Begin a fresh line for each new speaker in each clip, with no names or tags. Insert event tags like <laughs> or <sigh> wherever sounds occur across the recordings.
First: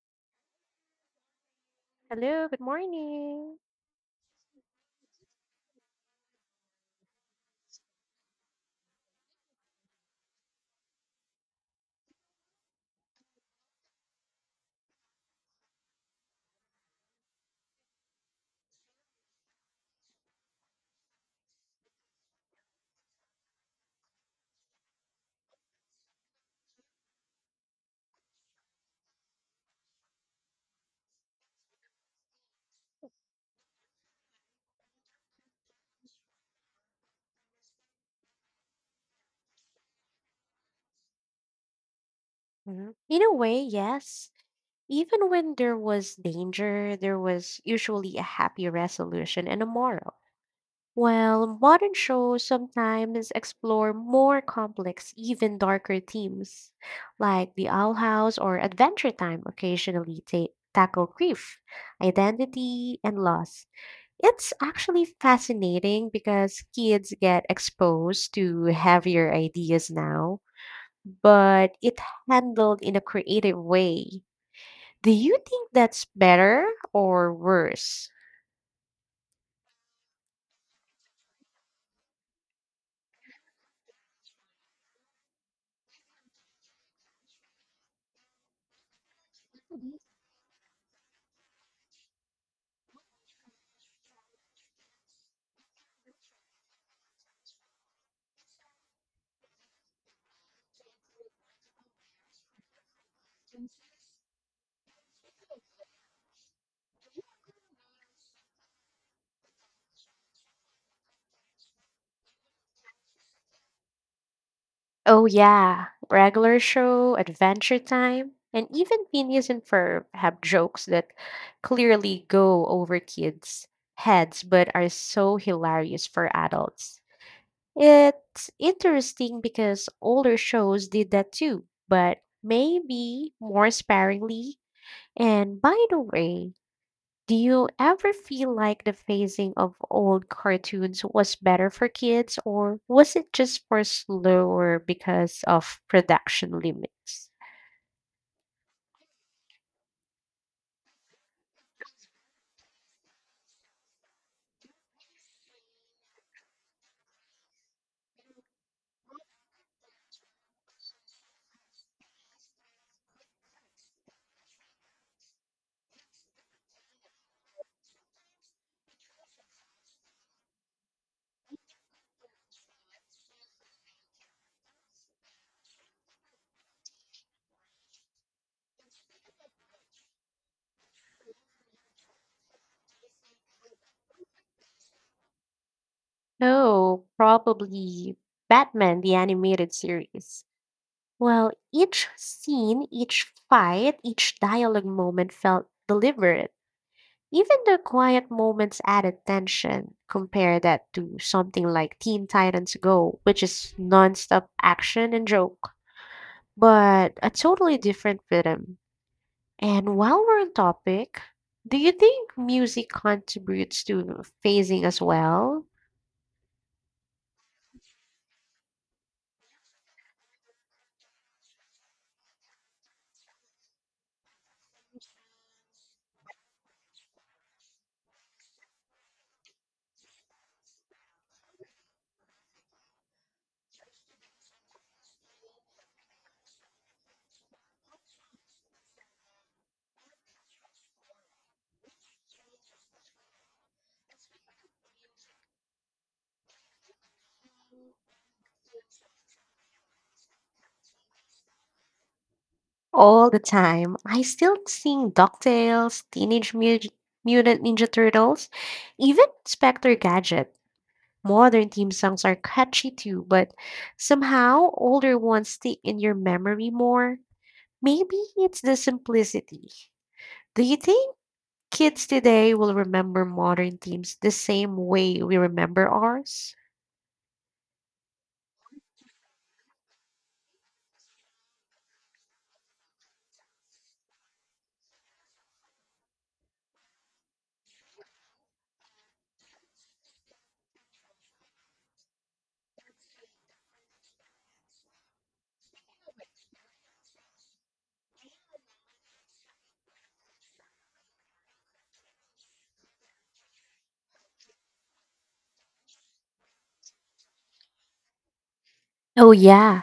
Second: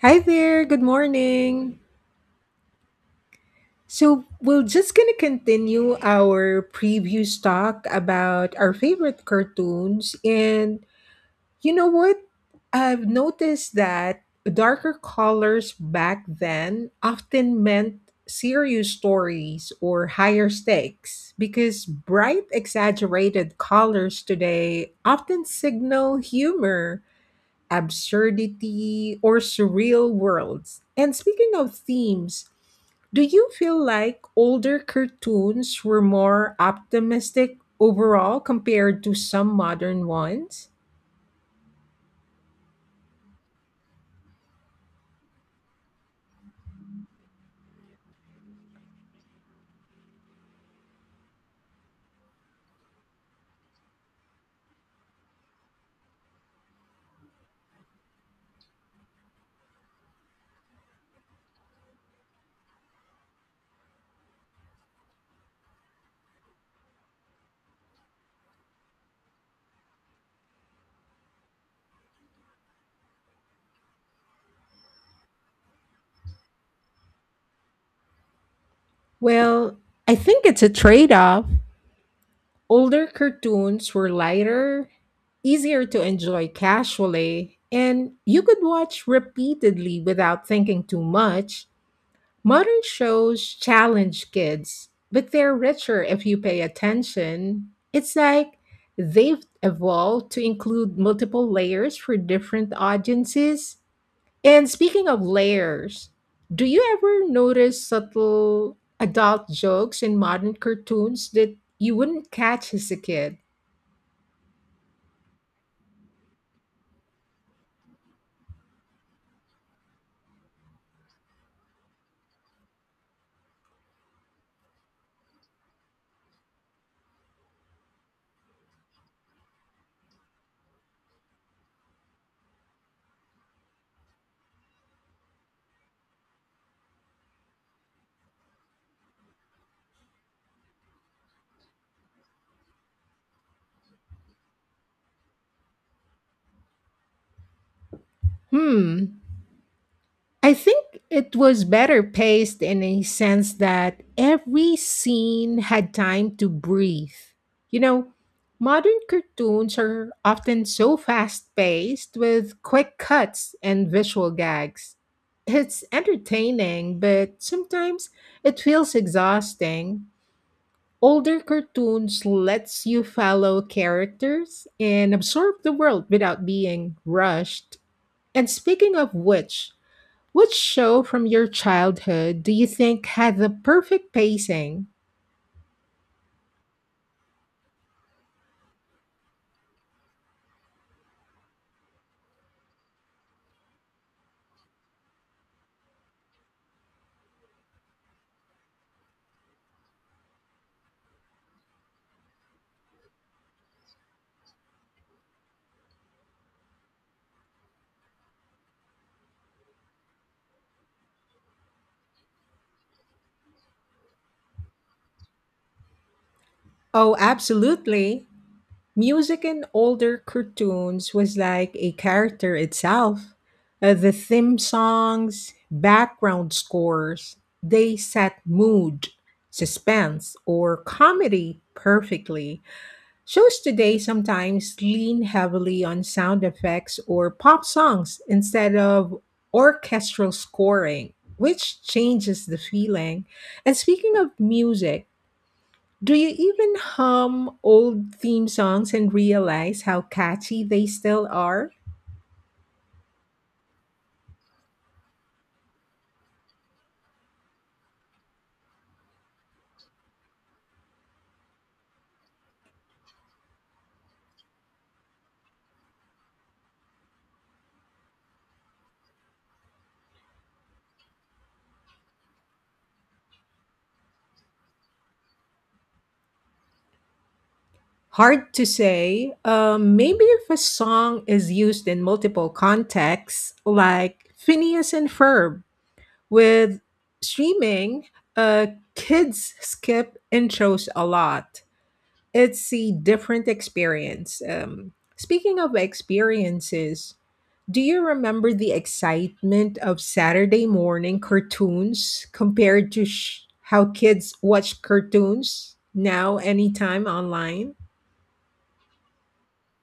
Hi there, good morning.
Hello, good morning.
So, we're just going to continue our previous talk about our favorite cartoons. And you know what? I've noticed that darker colors back then often meant serious stories or higher stakes because bright, exaggerated colors today often signal humor, absurdity, or surreal worlds. And speaking of themes, do you feel like older cartoons were more optimistic overall compared to some modern ones?
Mhm. In a way, yes. Even when there was danger, there was usually a happy resolution and a moral. While modern shows sometimes explore more complex, even darker themes, like The Owl House or Adventure Time occasionally tackle grief, identity, and loss. It's actually fascinating because kids get exposed to heavier ideas now, but it handled in a creative way. Do you think that's better or worse?
Well, I think it's a trade off. Older cartoons were lighter, easier to enjoy casually, and you could watch repeatedly without thinking too much. Modern shows challenge kids, but they're richer if you pay attention. It's like they've evolved to include multiple layers for different audiences. And speaking of layers, do you ever notice subtle adult jokes in modern cartoons that you wouldn't catch as a kid?
Oh yeah, regular show, Adventure Time, and even Phineas and Ferb have jokes that clearly go over kids' heads but are so hilarious for adults. It's interesting because older shows did that too, but maybe more sparingly. And by the way, do you ever feel like the phasing of old cartoons was better for kids, or was it just for slower because of production limits?
Hmm, I think it was better paced in a sense that every scene had time to breathe. You know, modern cartoons are often so fast paced with quick cuts and visual gags. It's entertaining, but sometimes it feels exhausting. Older cartoons lets you follow characters and absorb the world without being rushed. And speaking of which show from your childhood do you think had the perfect pacing?
Oh, probably Batman, the animated series. Well, each scene, each fight, each dialogue moment felt deliberate. Even the quiet moments added tension. Compare that to something like Teen Titans Go, which is nonstop action and jokes, but a totally different rhythm. And while we're on topic, do you think music contributes to phasing as well?
Oh, absolutely. Music in older cartoons was like a character itself. The theme songs, background scores, they set mood, suspense, or comedy perfectly. Shows today sometimes lean heavily on sound effects or pop songs instead of orchestral scoring, which changes the feeling. And speaking of music, do you even hum old theme songs and realize how catchy they still are?
All the time, I still sing DuckTales, Teenage Mutant Ninja Turtles, even Inspector Gadget. Modern theme songs are catchy too, but somehow older ones stick in your memory more. Maybe it's the simplicity. Do you think kids today will remember modern themes the same way we remember ours?
Hard to say. Maybe if a song is used in multiple contexts, like Phineas and Ferb, with streaming, uh, kids skip intros a lot. It's a different experience. Speaking of experiences, do you remember the excitement of Saturday morning cartoons compared to how kids watch cartoons now anytime online?
Oh, yeah.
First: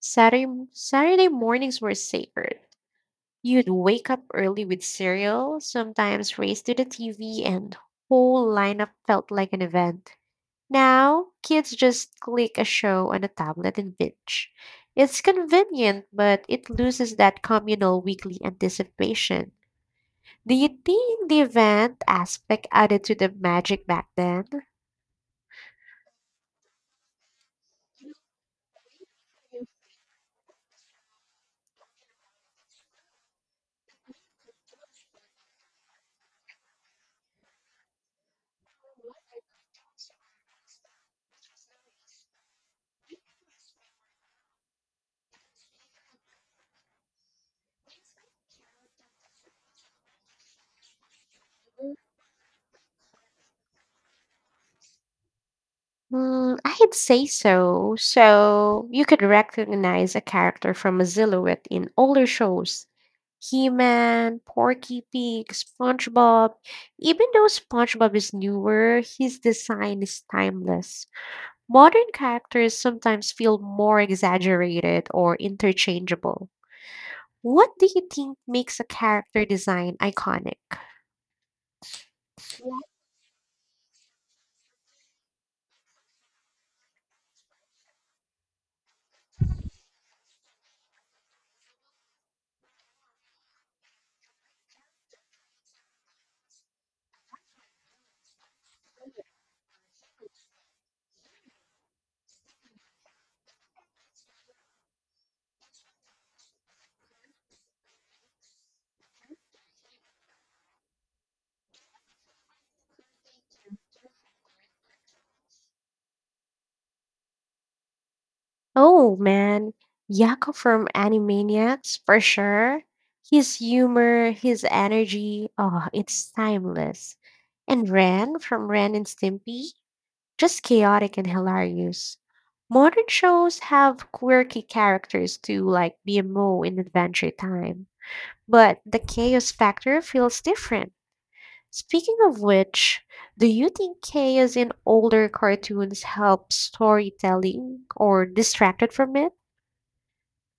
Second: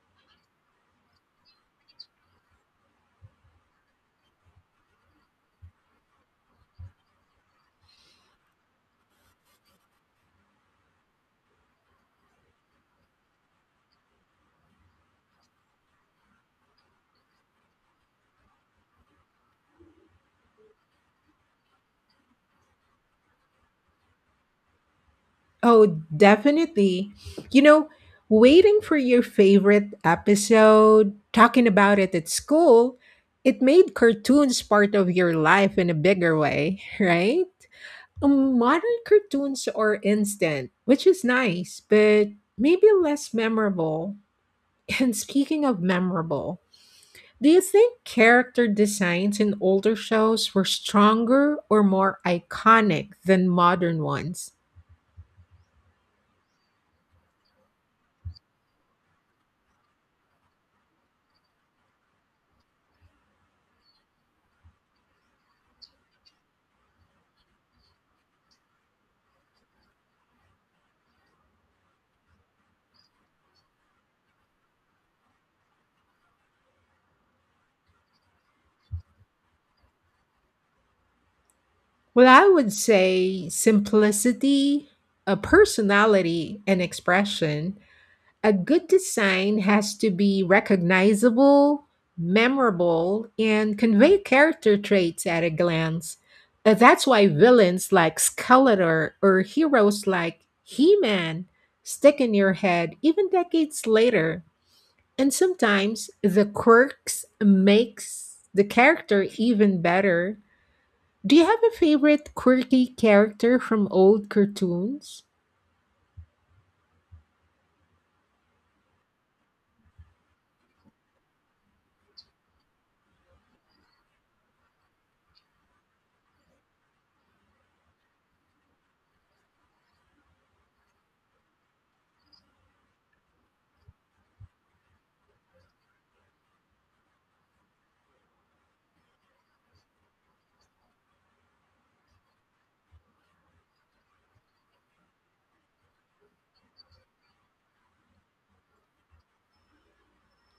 Saturday, Saturday mornings were sacred. You'd wake up early with cereal, sometimes race to the TV, and whole lineup felt like an event. Now, kids just click a show on a tablet and binge. It's convenient, but it loses that communal weekly anticipation. Do you think the event aspect added to the magic back then?
Oh, definitely. You know, waiting for your favorite episode, talking about it at school, it made cartoons part of your life in a bigger way, <laughs> right? Modern cartoons are instant, which is nice, but maybe less memorable. <laughs> And speaking of memorable, do you think character designs in older shows were stronger or more iconic than modern ones?
Mm, I'd say so. So you could recognize a character from a silhouette in older shows. He-Man, Porky Pig, SpongeBob. Even though SpongeBob is newer, his design is timeless. Modern characters sometimes feel more exaggerated or interchangeable. What do you think makes a character design iconic?
Well, I would say simplicity, a personality, and expression. A good design has to be recognizable, memorable, and convey character traits at a glance. That's why villains like Skeletor or heroes like He Man stick in your head even decades later. And sometimes the quirks makes the character even better. Do you have a favorite quirky character from old cartoons?
Oh man, Yakko from Animaniacs for sure. His humor, his energy, oh, it's timeless. And Ren from Ren and Stimpy, just chaotic and hilarious. Modern shows have quirky characters too, like BMO in Adventure Time, but the chaos factor feels different. Speaking of which, do you think chaos in older cartoons helps storytelling or distracted from it?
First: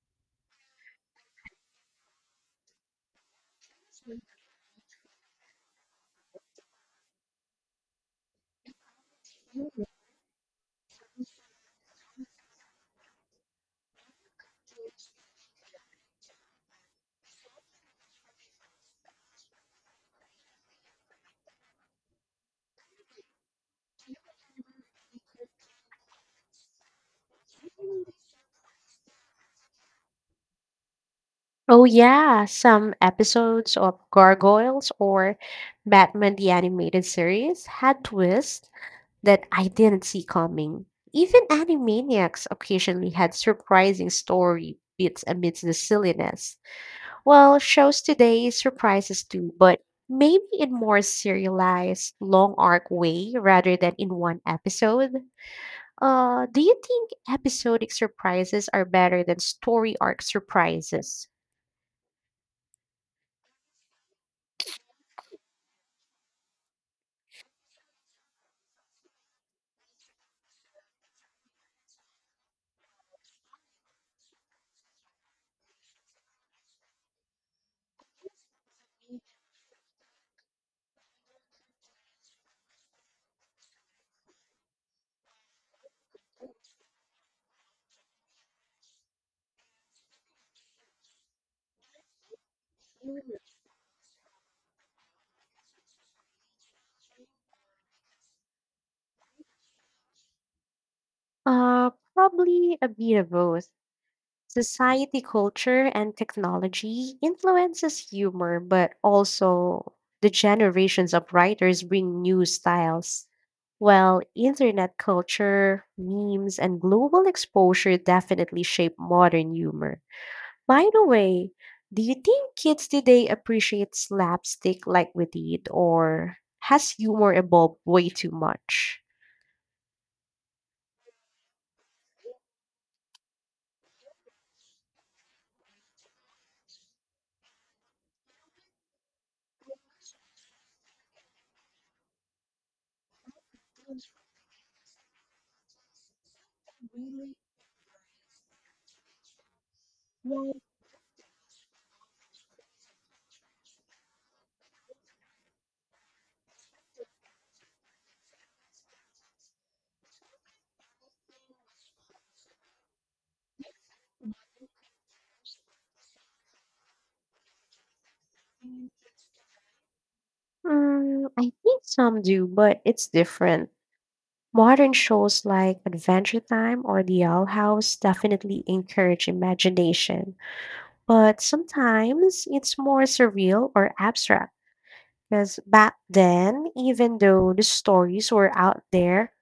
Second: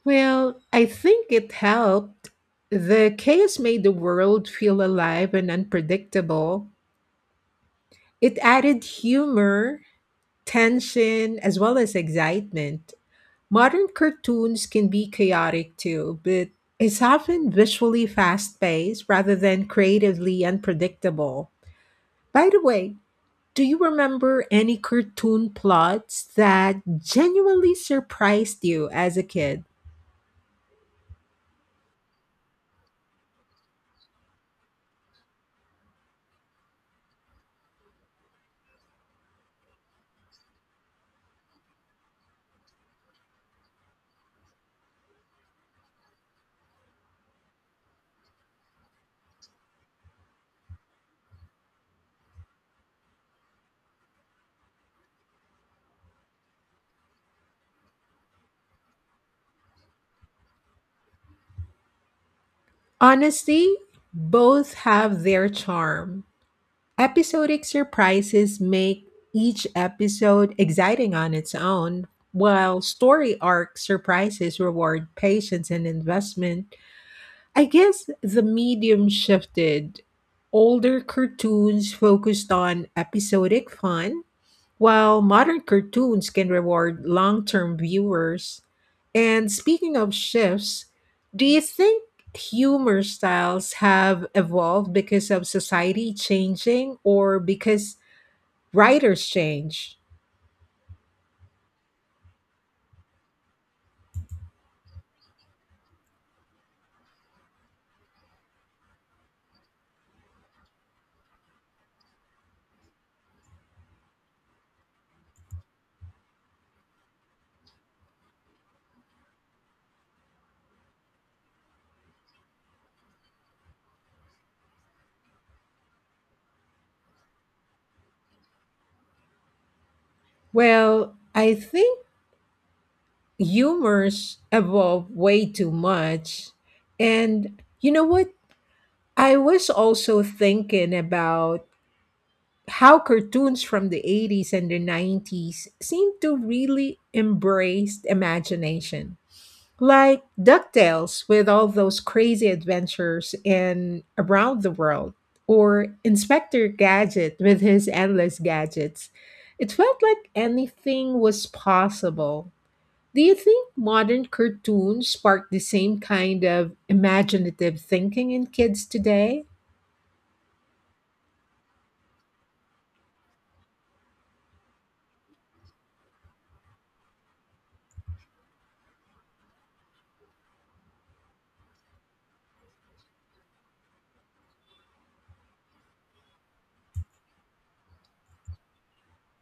Well, I think it helped. The chaos made the world feel alive and unpredictable. It added humor, tension, as well as excitement. Modern cartoons can be chaotic too, but it's often visually fast paced rather than creatively unpredictable. By the way, do you remember any cartoon plots that genuinely surprised you as a kid?
Oh yeah, some episodes of Gargoyles or Batman the Animated Series had twists that I didn't see coming. Even Animaniacs occasionally had surprising story bits amidst the silliness. Well, shows today surprise us too, but maybe in more serialized, long arc way rather than in one episode. Do you think episodic surprises are better than story arc surprises?
Honestly, both have their charm. Episodic surprises make each episode exciting on its own, while story arc surprises reward patience and investment. I guess the medium shifted. Older cartoons focused on episodic fun, while modern cartoons can reward long term viewers, and speaking of shifts, do you think humor styles have evolved because of society changing or because writers change?
Probably a bit of both. Society, culture, and technology influences humor, but also the generations of writers bring new styles. While internet culture, memes, and global exposure definitely shape modern humor. By the way, do you think kids today appreciate slapstick like we did, or has humor evolved way too much?
Well, I think humors evolve way too much. And you know what? I was also thinking about how cartoons from the 80s and the 90s seem to really embrace imagination. Like DuckTales with all those crazy adventures in Around the World, or Inspector Gadget with his endless gadgets. It felt like anything was possible. Do you think modern cartoons spark the same kind of imaginative thinking in kids today?
Mm, I think some do, but it's different. Modern shows like Adventure Time or The Owl House definitely encourage imagination, but sometimes it's more surreal or abstract. Because back then, even though the stories were out there,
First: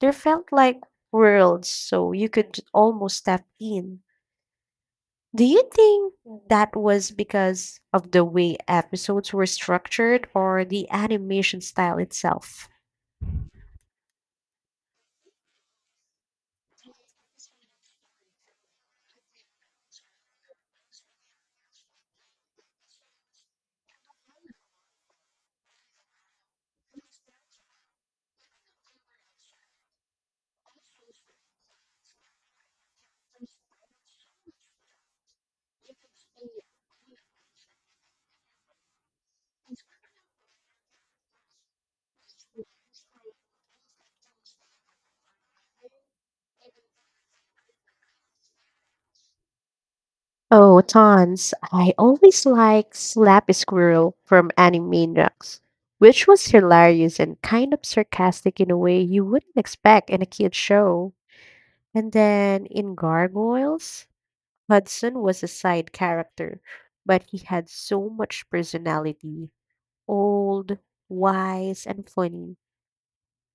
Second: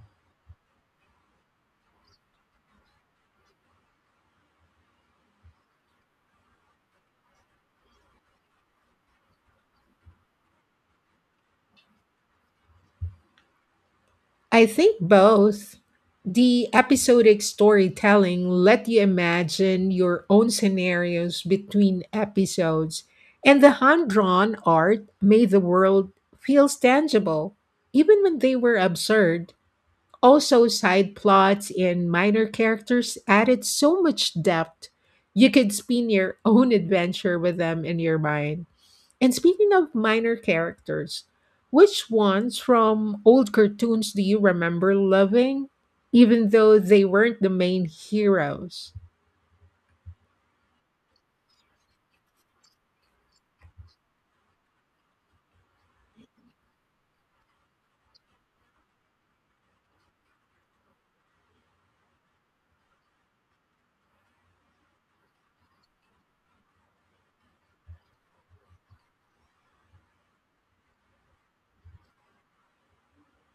they felt like worlds, so you could almost step in. Do you think that was because of the way episodes were structured or the animation style itself?
I think both. The episodic storytelling let you imagine your own scenarios between episodes, and the hand-drawn art made the world feels tangible, even when they were absurd. Also, side plots and minor characters added so much depth. You could spin your own adventure with them in your mind. And speaking of minor characters, which ones from old cartoons do you remember loving, even though they weren't the main heroes?
Oh, tons. I always like Slap Squirrel from Animaniacs, which was hilarious and kind of sarcastic in a way you wouldn't expect in a kid's show. And then in Gargoyles, Hudson was a side character, but he had so much personality, old, wise, and funny.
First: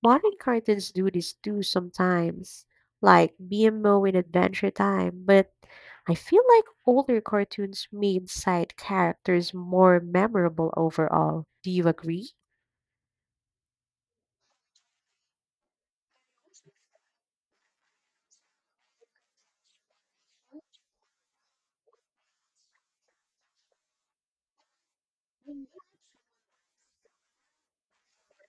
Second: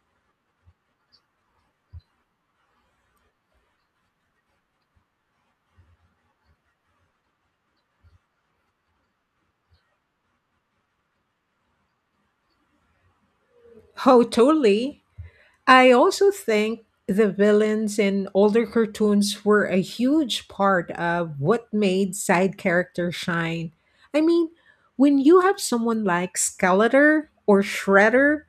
Modern cartoons do this too sometimes, like BMO in Adventure Time, but I feel like older cartoons made side characters more memorable overall. Do you agree?
Oh, totally. I also think the villains in older cartoons were a huge part of what made side characters shine. I mean, when you have someone like Skeletor or Shredder,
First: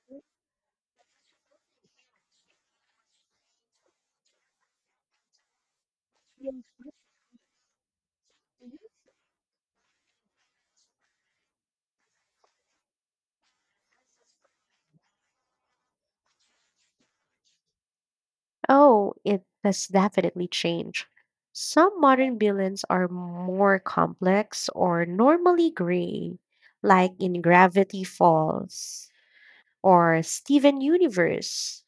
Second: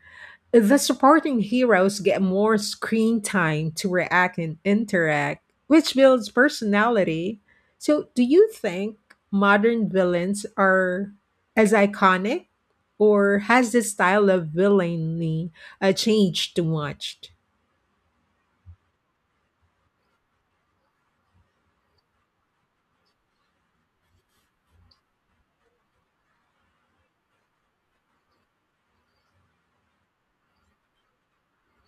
the supporting heroes get more screen time to react and interact, which builds personality. So, do you think modern villains are as iconic, or has the style of villainy changed too much?
Oh, it has definitely changed. Some modern villains are more complex or normally gray, like in Gravity Falls or Steven Universe,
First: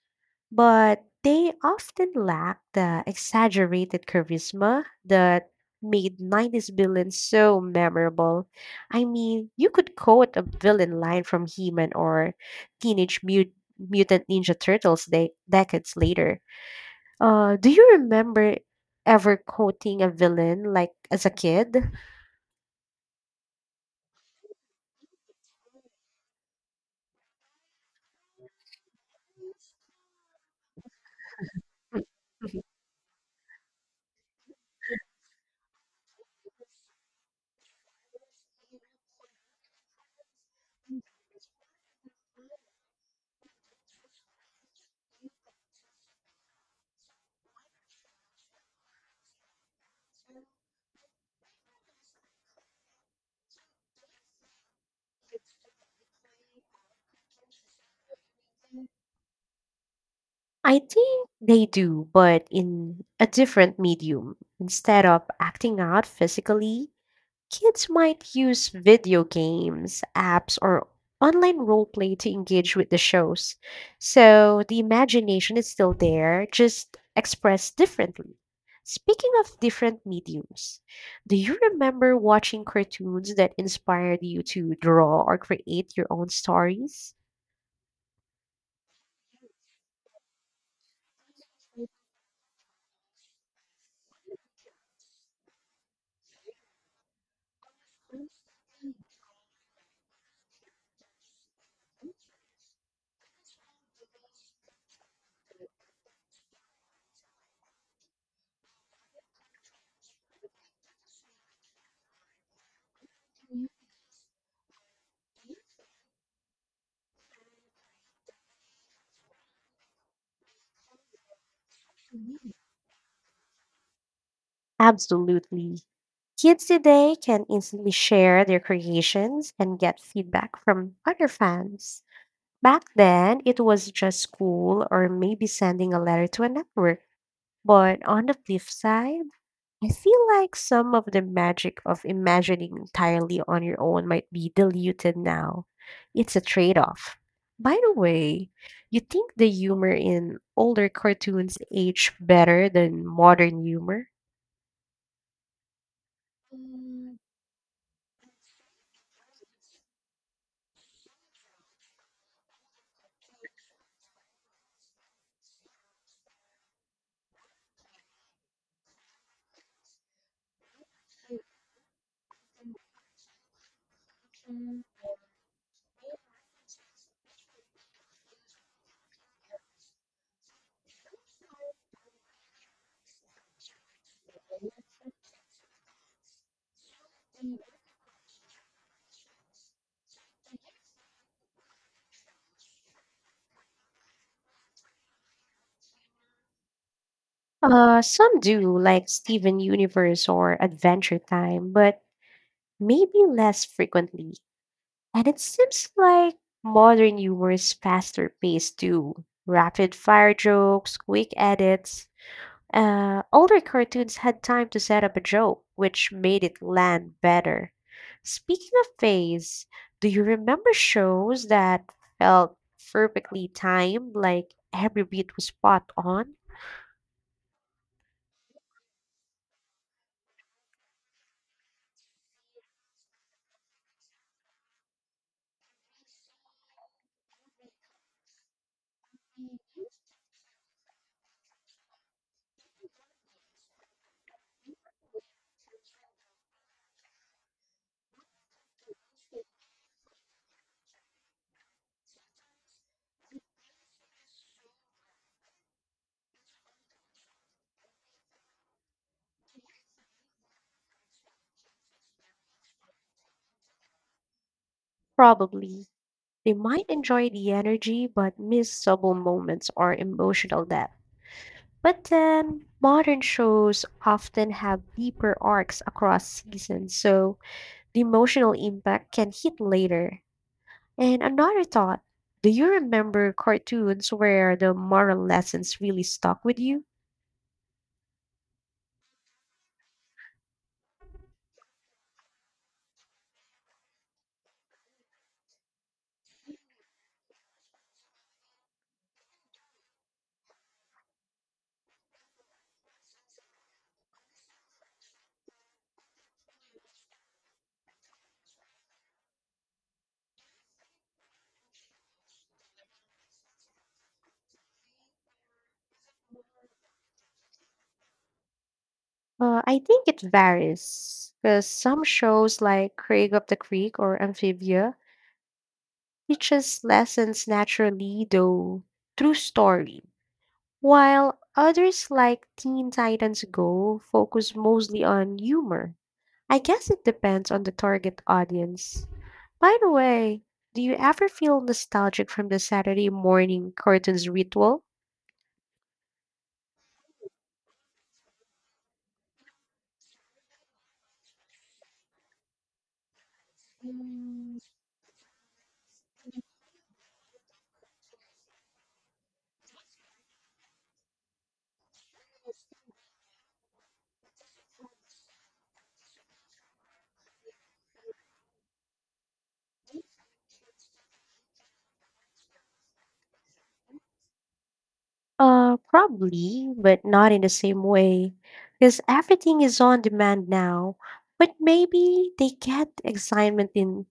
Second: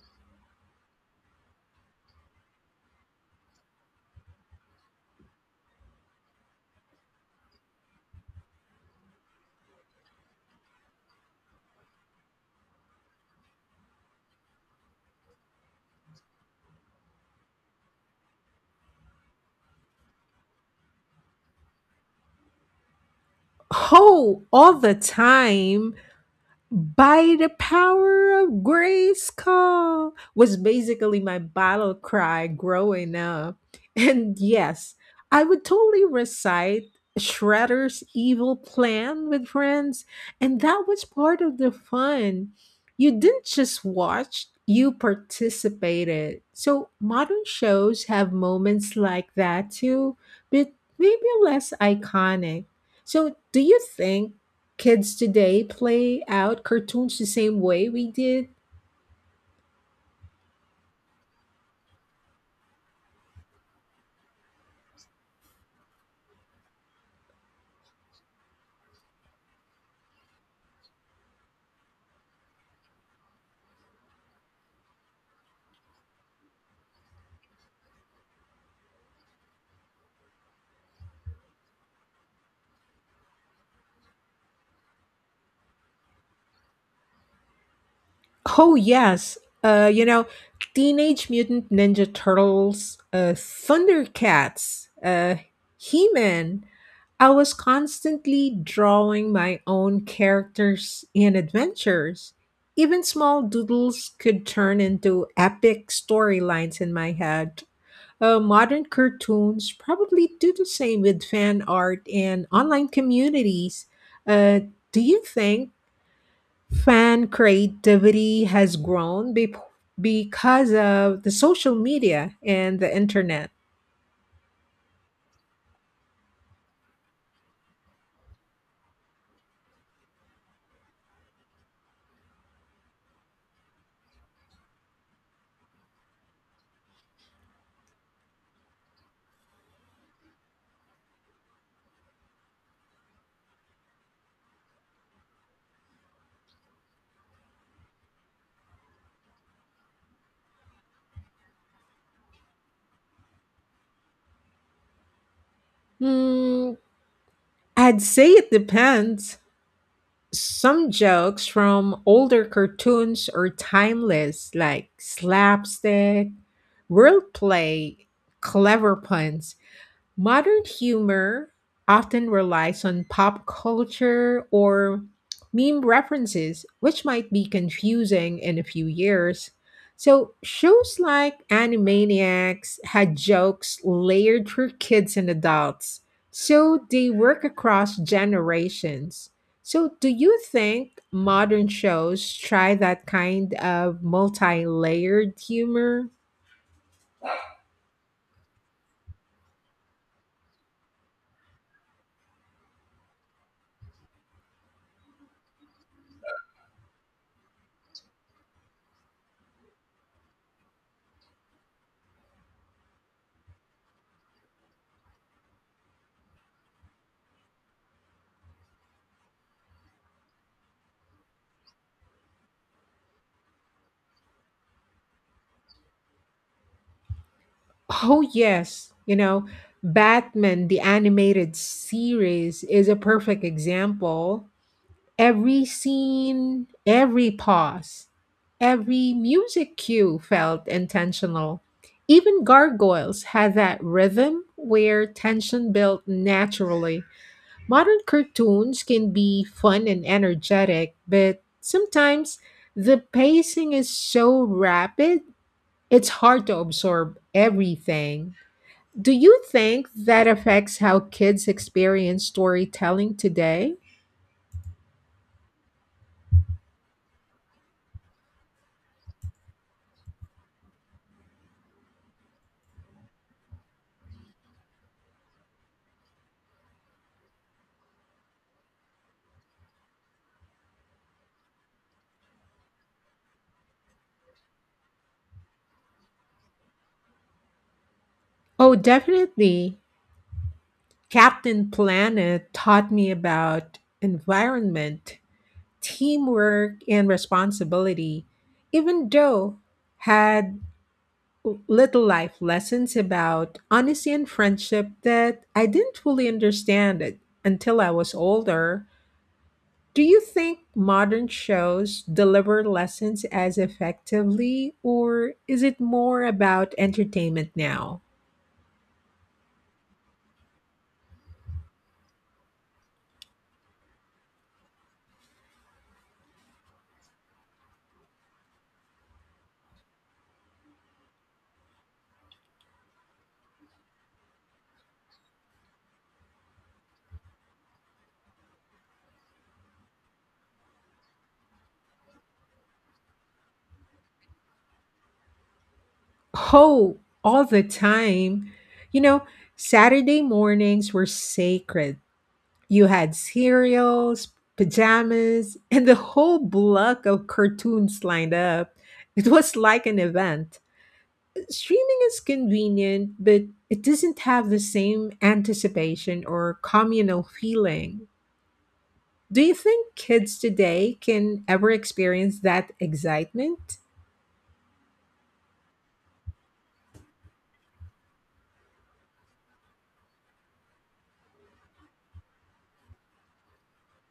but they often lack the exaggerated charisma that made 90s villains so memorable. I mean, you could quote a villain line from He-Man or Teenage Mutant Ninja Turtles decades later. Do you remember ever quoting a villain like as a kid?
Oh, all the time. By the power of grace call was basically my battle cry growing up. And yes, I would totally recite Shredder's evil plan with friends, and that was part of the fun. You didn't just watch, you participated. So modern shows have moments like that too, but maybe less iconic. So, do you think kids today play out cartoons the same way we did?
Mm, I think they do, but in a different medium. Instead of acting out physically, kids might use video games, apps, or online roleplay to engage with the shows. So the imagination is still there, just expressed differently. Speaking of different mediums, do you remember watching cartoons that inspired you to draw or create your own stories?
Oh, yes. Teenage Mutant Ninja Turtles, Thundercats, He Man. I was constantly drawing my own characters and adventures. Even small doodles could turn into epic storylines in my head. Modern cartoons probably do the same with fan art and online communities. Uh, do you think fan creativity has grown because of the social media and the internet?
Absolutely. Kids today can instantly share their creations and get feedback from other fans. Back then, it was just school or maybe sending a letter to a network. But on the flip side, I feel like some of the magic of imagining entirely on your own might be diluted now. It's a trade off. By the way, you think the humor in older cartoons age better than modern humor?
Hmm, I'd say it depends. Some jokes from older cartoons are timeless, like slapstick, wordplay, clever puns. Modern humor often relies on pop culture or meme references, which might be confusing in a few years. So, shows like Animaniacs had jokes layered for kids and adults, so they work across generations. So, do you think modern shows try that kind of multi layered humor?
Some do, like Steven Universe or Adventure Time, but maybe less frequently. And it seems like modern humor is faster paced too. Rapid fire jokes, quick edits. Older cartoons had time to set up a joke, which made it land better. Speaking of phase, do you remember shows that felt perfectly timed, like every beat was spot on?
Oh, yes. Batman, the animated series, is a perfect example. Every scene, every pause, every music cue felt intentional. Even Gargoyles had that rhythm where tension built naturally. Modern cartoons can be fun and energetic, but sometimes the pacing is so rapid, it's hard to absorb everything. Do you think that affects how kids experience storytelling today?
Probably. They might enjoy the energy, but miss subtle moments or emotional depth. But then, modern shows often have deeper arcs across seasons, so the emotional impact can hit later. And another thought, do you remember cartoons where the moral lessons really stuck with you?
Oh, definitely. Captain Planet taught me about environment, teamwork, and responsibility, even though had little life lessons about honesty and friendship that I didn't fully understand it until I was older. Do you think modern shows deliver lessons as effectively, or is it more about entertainment now?
I think it varies, because some shows like Craig of the Creek or Amphibia teaches lessons naturally, though through story, while others like Teen Titans Go focus mostly on humor. I guess it depends on the target audience. By the way, do you ever feel nostalgic from the Saturday morning cartoons ritual?
Oh, all the time. You know, Saturday mornings were sacred. You had cereals,
Mm,
pajamas, <laughs> and the whole block of cartoons lined up. It was like an event. Streaming is convenient, but it doesn't have the same anticipation or communal feeling. Do you think kids today can ever experience that excitement?
Probably, but not in the same way. Because everything is on demand now. But maybe they get excitement in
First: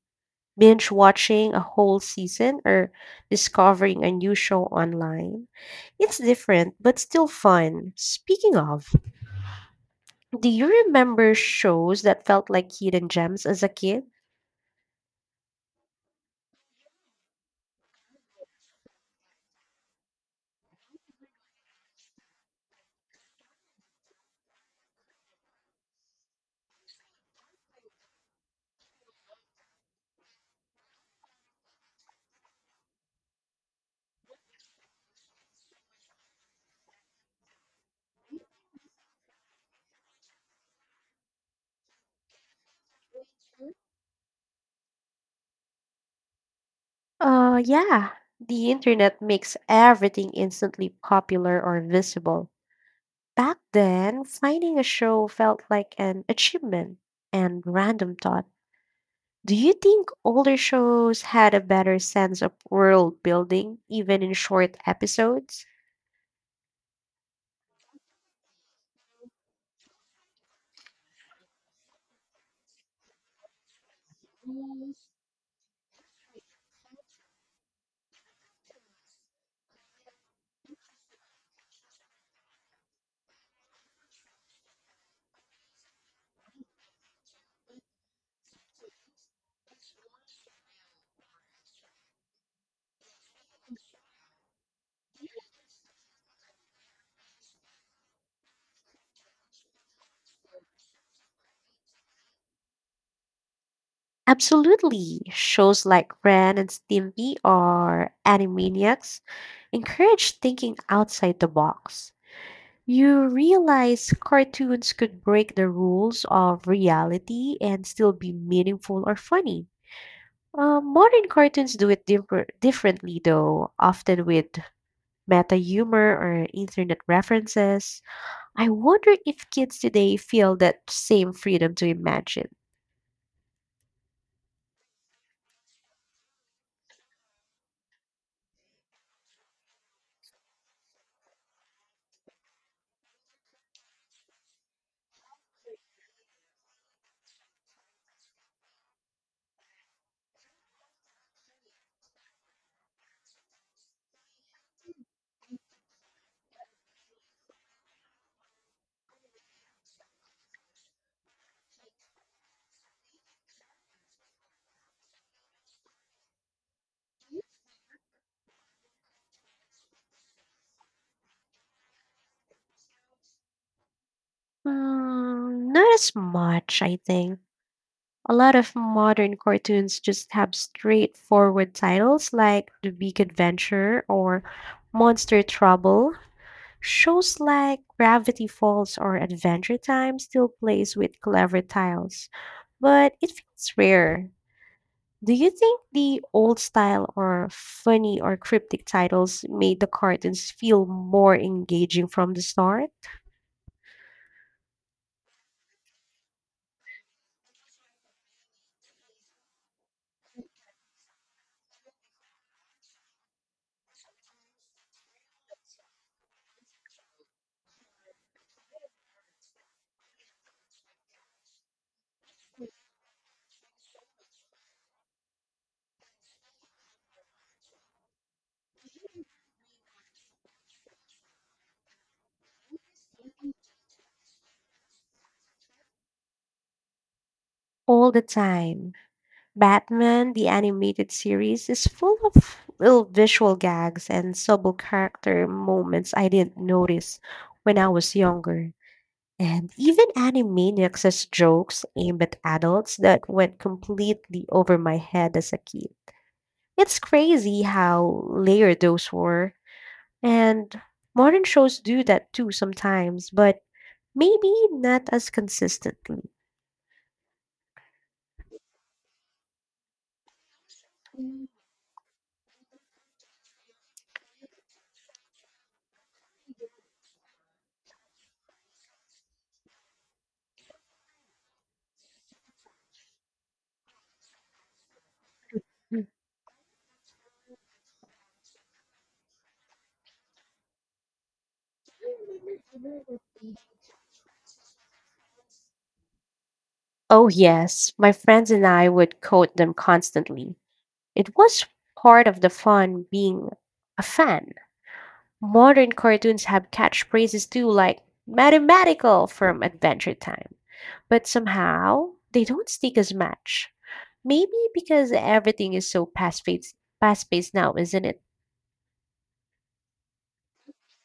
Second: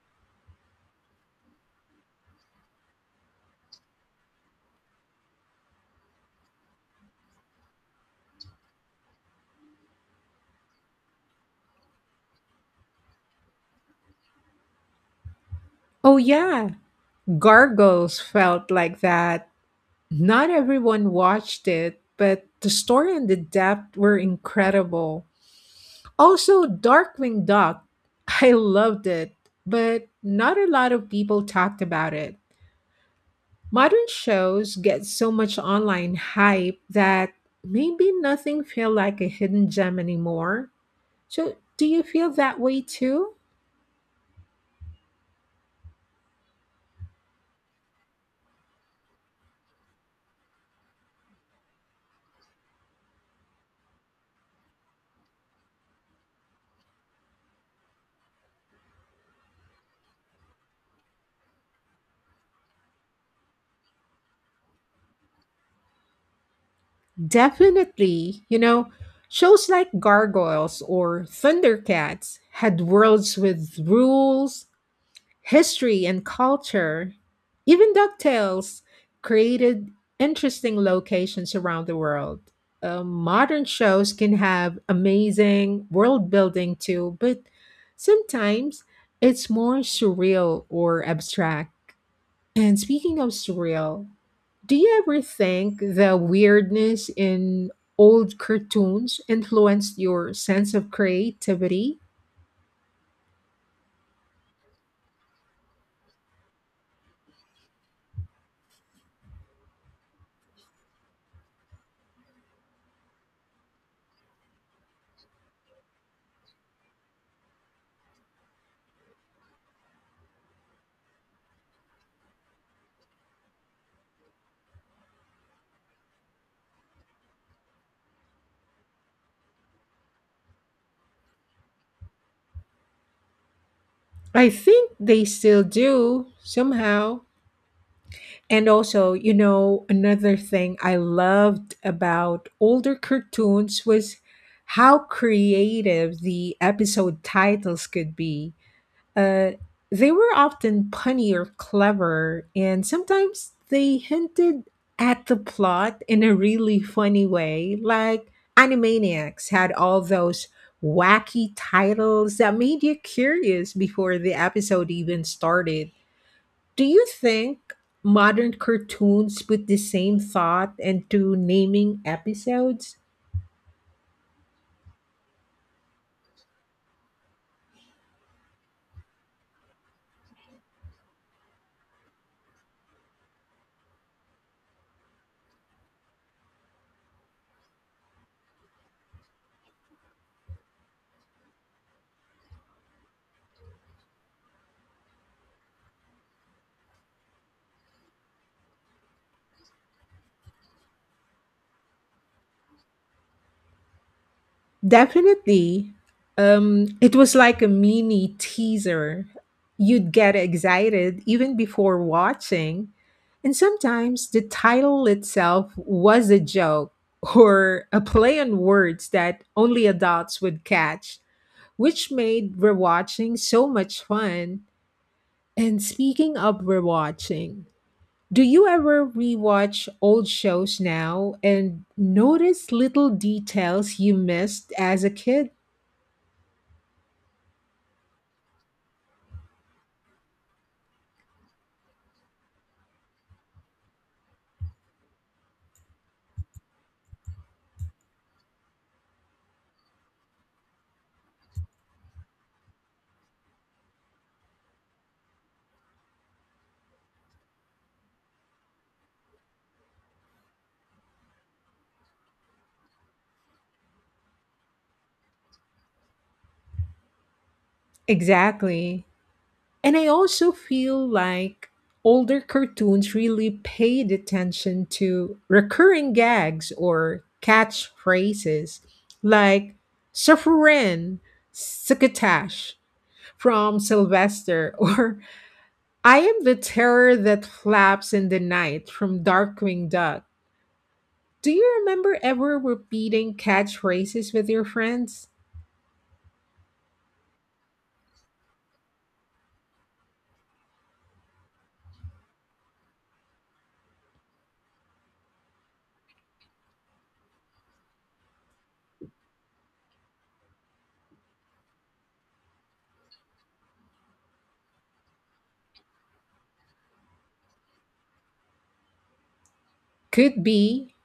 binge watching a whole season or discovering a new show online. It's different, but still fun. Speaking of, do you remember shows that felt like hidden gems as a kid?
Oh, yeah. Gargoyles felt like that. Not everyone watched it, but the story and the depth were incredible. Also, Darkwing Duck. <laughs> I loved it, but not a lot of people talked about it. Modern shows get so much online hype that maybe nothing feel like a hidden gem anymore. So, do you feel that way too?
Yeah. The internet makes everything instantly popular or visible. Back then, finding a show felt like an achievement. And random thought, do you think older shows had a better sense of world building, even in short episodes?
Definitely. Shows like Gargoyles or Thundercats had worlds with rules, history, and culture. Even DuckTales created interesting locations around the world. Modern shows can have amazing world building too, but sometimes it's more surreal or abstract. And speaking of surreal, do you ever think the weirdness in old cartoons influenced your sense of creativity?
Absolutely. Shows like Ren and Stimpy or Animaniacs encourage thinking outside the box. You realize cartoons could break the rules of reality and still be meaningful or funny. Modern cartoons do it differently, though, often with meta humor or internet references. I wonder if kids today feel that same freedom to imagine.
I think they still do somehow. And also, another thing I loved about older cartoons was how creative the episode titles could be. Uh, they were often punny or clever, and sometimes they hinted at the plot in a really funny way, like Animaniacs had all those wacky titles that made you curious before the episode even started. Do you think modern cartoons put the same thought into naming episodes?
Mm, not as much, I think. A lot of modern cartoons just have straightforward titles like The Big Adventure or Monster Trouble. Shows like Gravity Falls or Adventure Time still plays with clever titles, but it feels rare. Do you think the old style or funny or cryptic titles made the cartoons feel more engaging from the start?
Definitely. It was like a mini teaser. You'd get excited even before watching. And sometimes the title itself was a joke <laughs> or a play on words that only adults would catch, which made rewatching so much fun. And speaking of rewatching, do you ever rewatch old shows now and notice little details you missed as a kid?
All the time. Batman, the animated series, is full of little visual gags and subtle character moments I didn't notice when I was younger. And even Animaniacs has jokes aimed at adults that went completely over my head as a kid. It's crazy how layered those were. And modern shows do that too sometimes, but maybe not as consistently.
Exactly. And I also feel like older cartoons really paid attention to recurring gags or catchphrases like Sufferin, Succotash from Sylvester, <laughs> or
Mhm.
I am the terror that flaps in the night from Darkwing Duck. Do you remember ever repeating catchphrases with your friends?
Oh, yes, my friends and I would quote them constantly. It was part of the fun, being a fan. Modern cartoons have catchphrases too, like mathematical from Adventure Time. But somehow, they don't stick as much. Maybe because everything is so fast paced now, isn't it?
Could be.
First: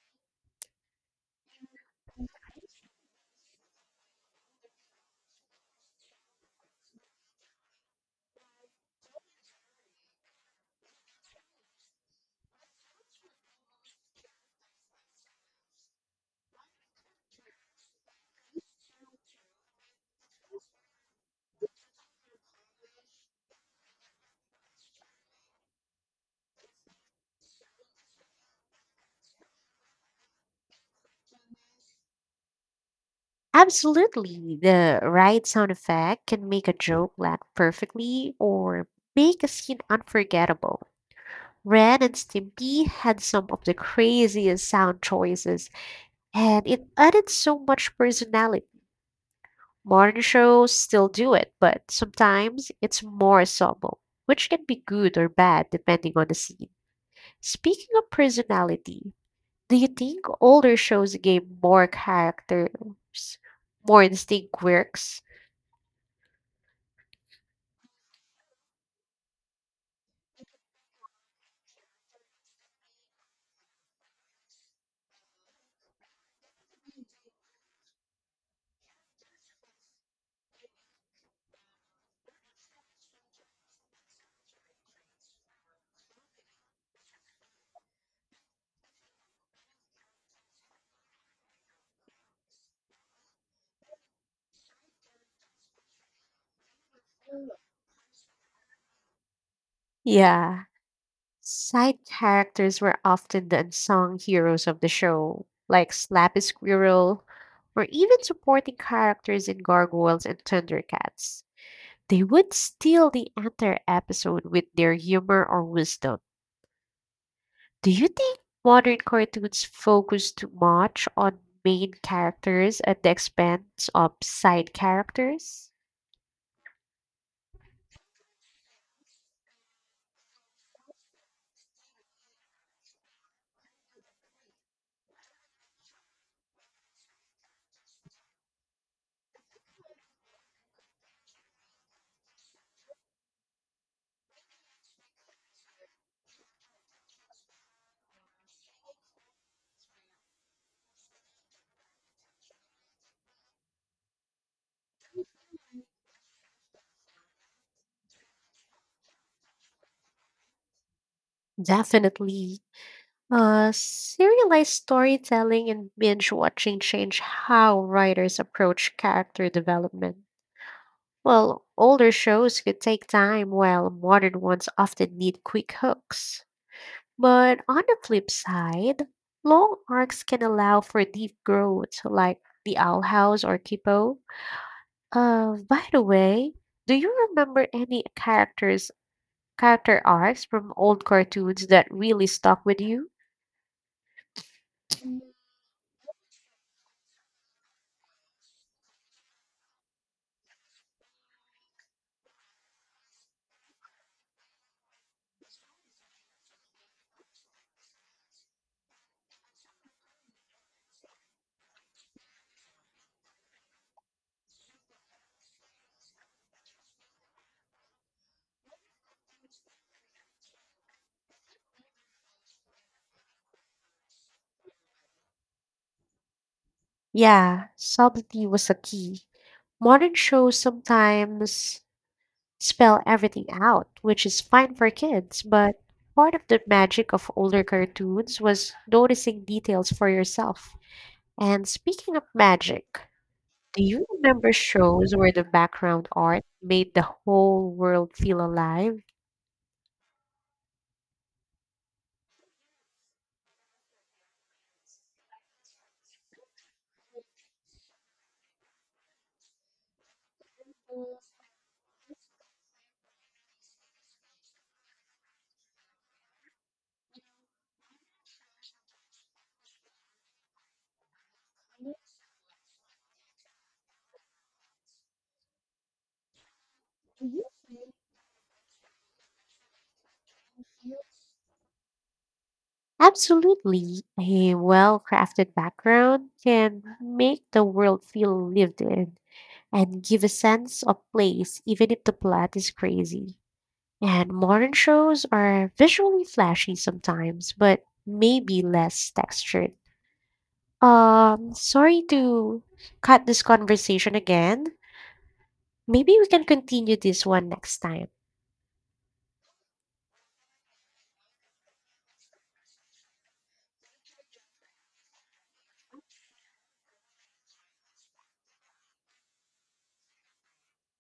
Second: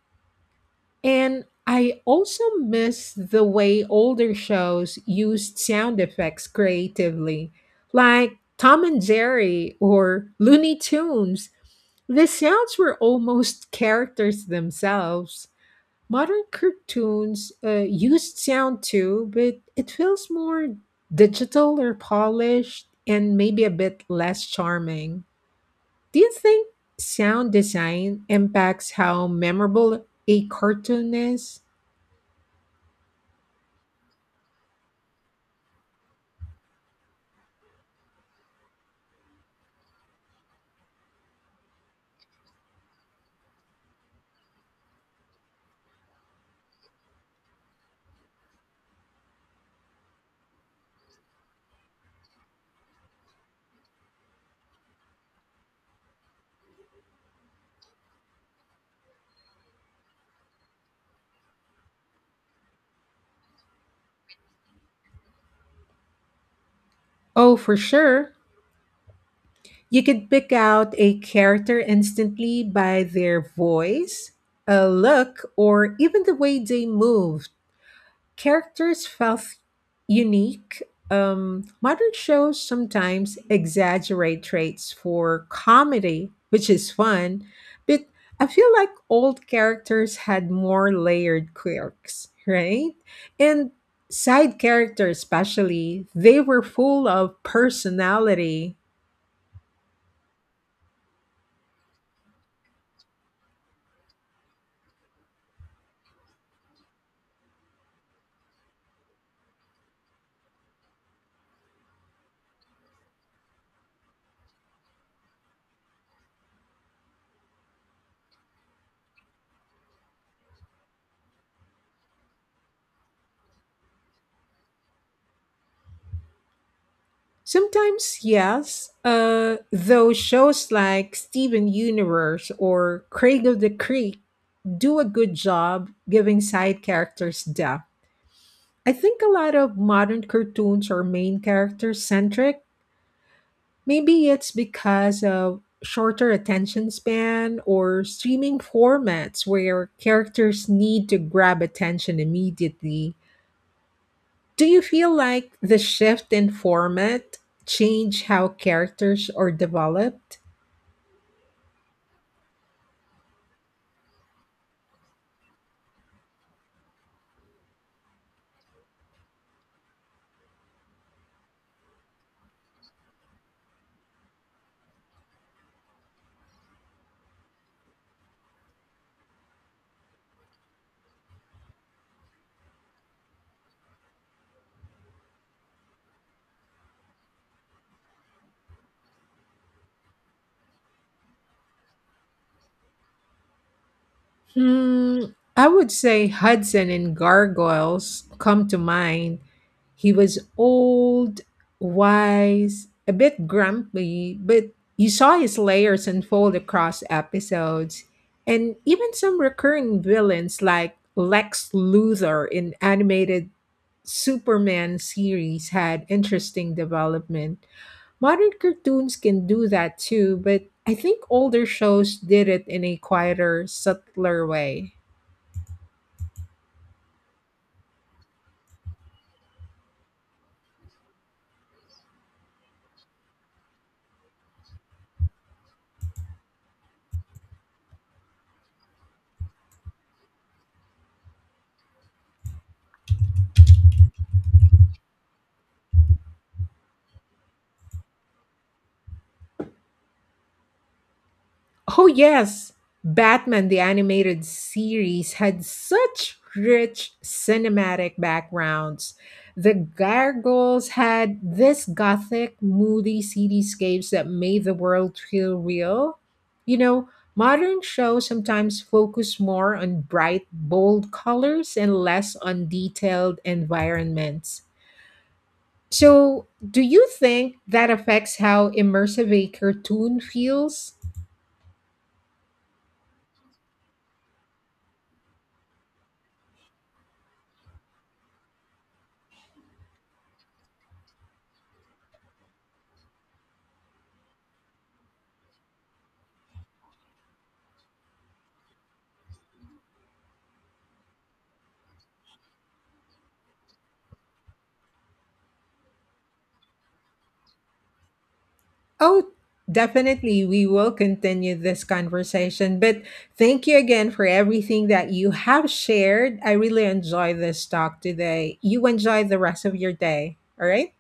And I also miss the way older shows used sound effects creatively, like Tom and Jerry or Looney Tunes. The sounds were almost characters themselves. Modern cartoons used sound too, but it feels more digital or polished and maybe a bit less charming. Do you think sound design impacts how memorable a cartoon is?
Absolutely. The right sound effect can make a joke land perfectly or make a scene unforgettable. Ren and Stimpy had some of the craziest sound choices, and it added so much personality. Modern shows still do it, but sometimes it's more subtle, which can be good or bad depending on the scene. Speaking of personality, do you think older shows gave more characters more distinct quirks?
Oh, for sure. You could pick out a character instantly by their voice, a look, or even the way they move. Characters felt unique. Modern shows sometimes exaggerate traits for comedy, which is fun, but I feel like old characters had more layered quirks, right? And side characters, especially, they were full of personality.
Yeah, side characters were often the unsung heroes of the show, like Slappy Squirrel, or even supporting characters in Gargoyles and Thundercats. They would steal the entire episode with their humor or wisdom. Do you think modern cartoons focus too much on main characters at the expense of side characters?
Sometimes, yes. Though shows like Steven Universe or Craig of the Creek do a good job giving side characters depth. I think a lot of modern cartoons are main character centric. Maybe it's because of shorter attention span or streaming formats where characters need to grab attention immediately. Do you feel like the shift in format changed how characters are developed?
Definitely. Serialized storytelling and binge watching change how writers approach character development. Well, older shows could take time, while modern ones often need quick hooks. But on the flip side, long arcs can allow for deep growth, like The Owl House or Kipo. By the way, do you remember any character arcs from old cartoons that really stuck with you?
I would say Hudson in Gargoyles come to mind. He was old, wise, a bit grumpy, but you saw his layers unfold across episodes. And even some recurring villains like Lex Luthor in animated Superman series had interesting development. Modern cartoons can do that too, but I think older shows did it in a quieter, subtler way.
Yeah, subtlety was a key. Modern shows sometimes spell everything out, which is fine for kids, but part of the magic of older cartoons was noticing details for yourself. And speaking of magic, do you remember shows where the background art made the whole world feel alive?
Oh, yes! Batman the animated series had such rich cinematic backgrounds. The gargoyles had this gothic, moody cityscapes that made the world feel real. You know, modern shows sometimes focus more on bright, bold colors and less on detailed environments. So, do you
Mhm.
think that affects how immersive a cartoon feels?
Absolutely. A well crafted background can make the world feel lived in and give a sense of place, even if the plot is crazy. And modern shows are visually flashy sometimes, but maybe less textured. Sorry to cut this conversation again. Maybe we can continue this one next time.
Oh, definitely. We will continue this conversation. But thank you again for everything that you have shared. I really enjoyed this talk today. You enjoy the rest of your day. All right.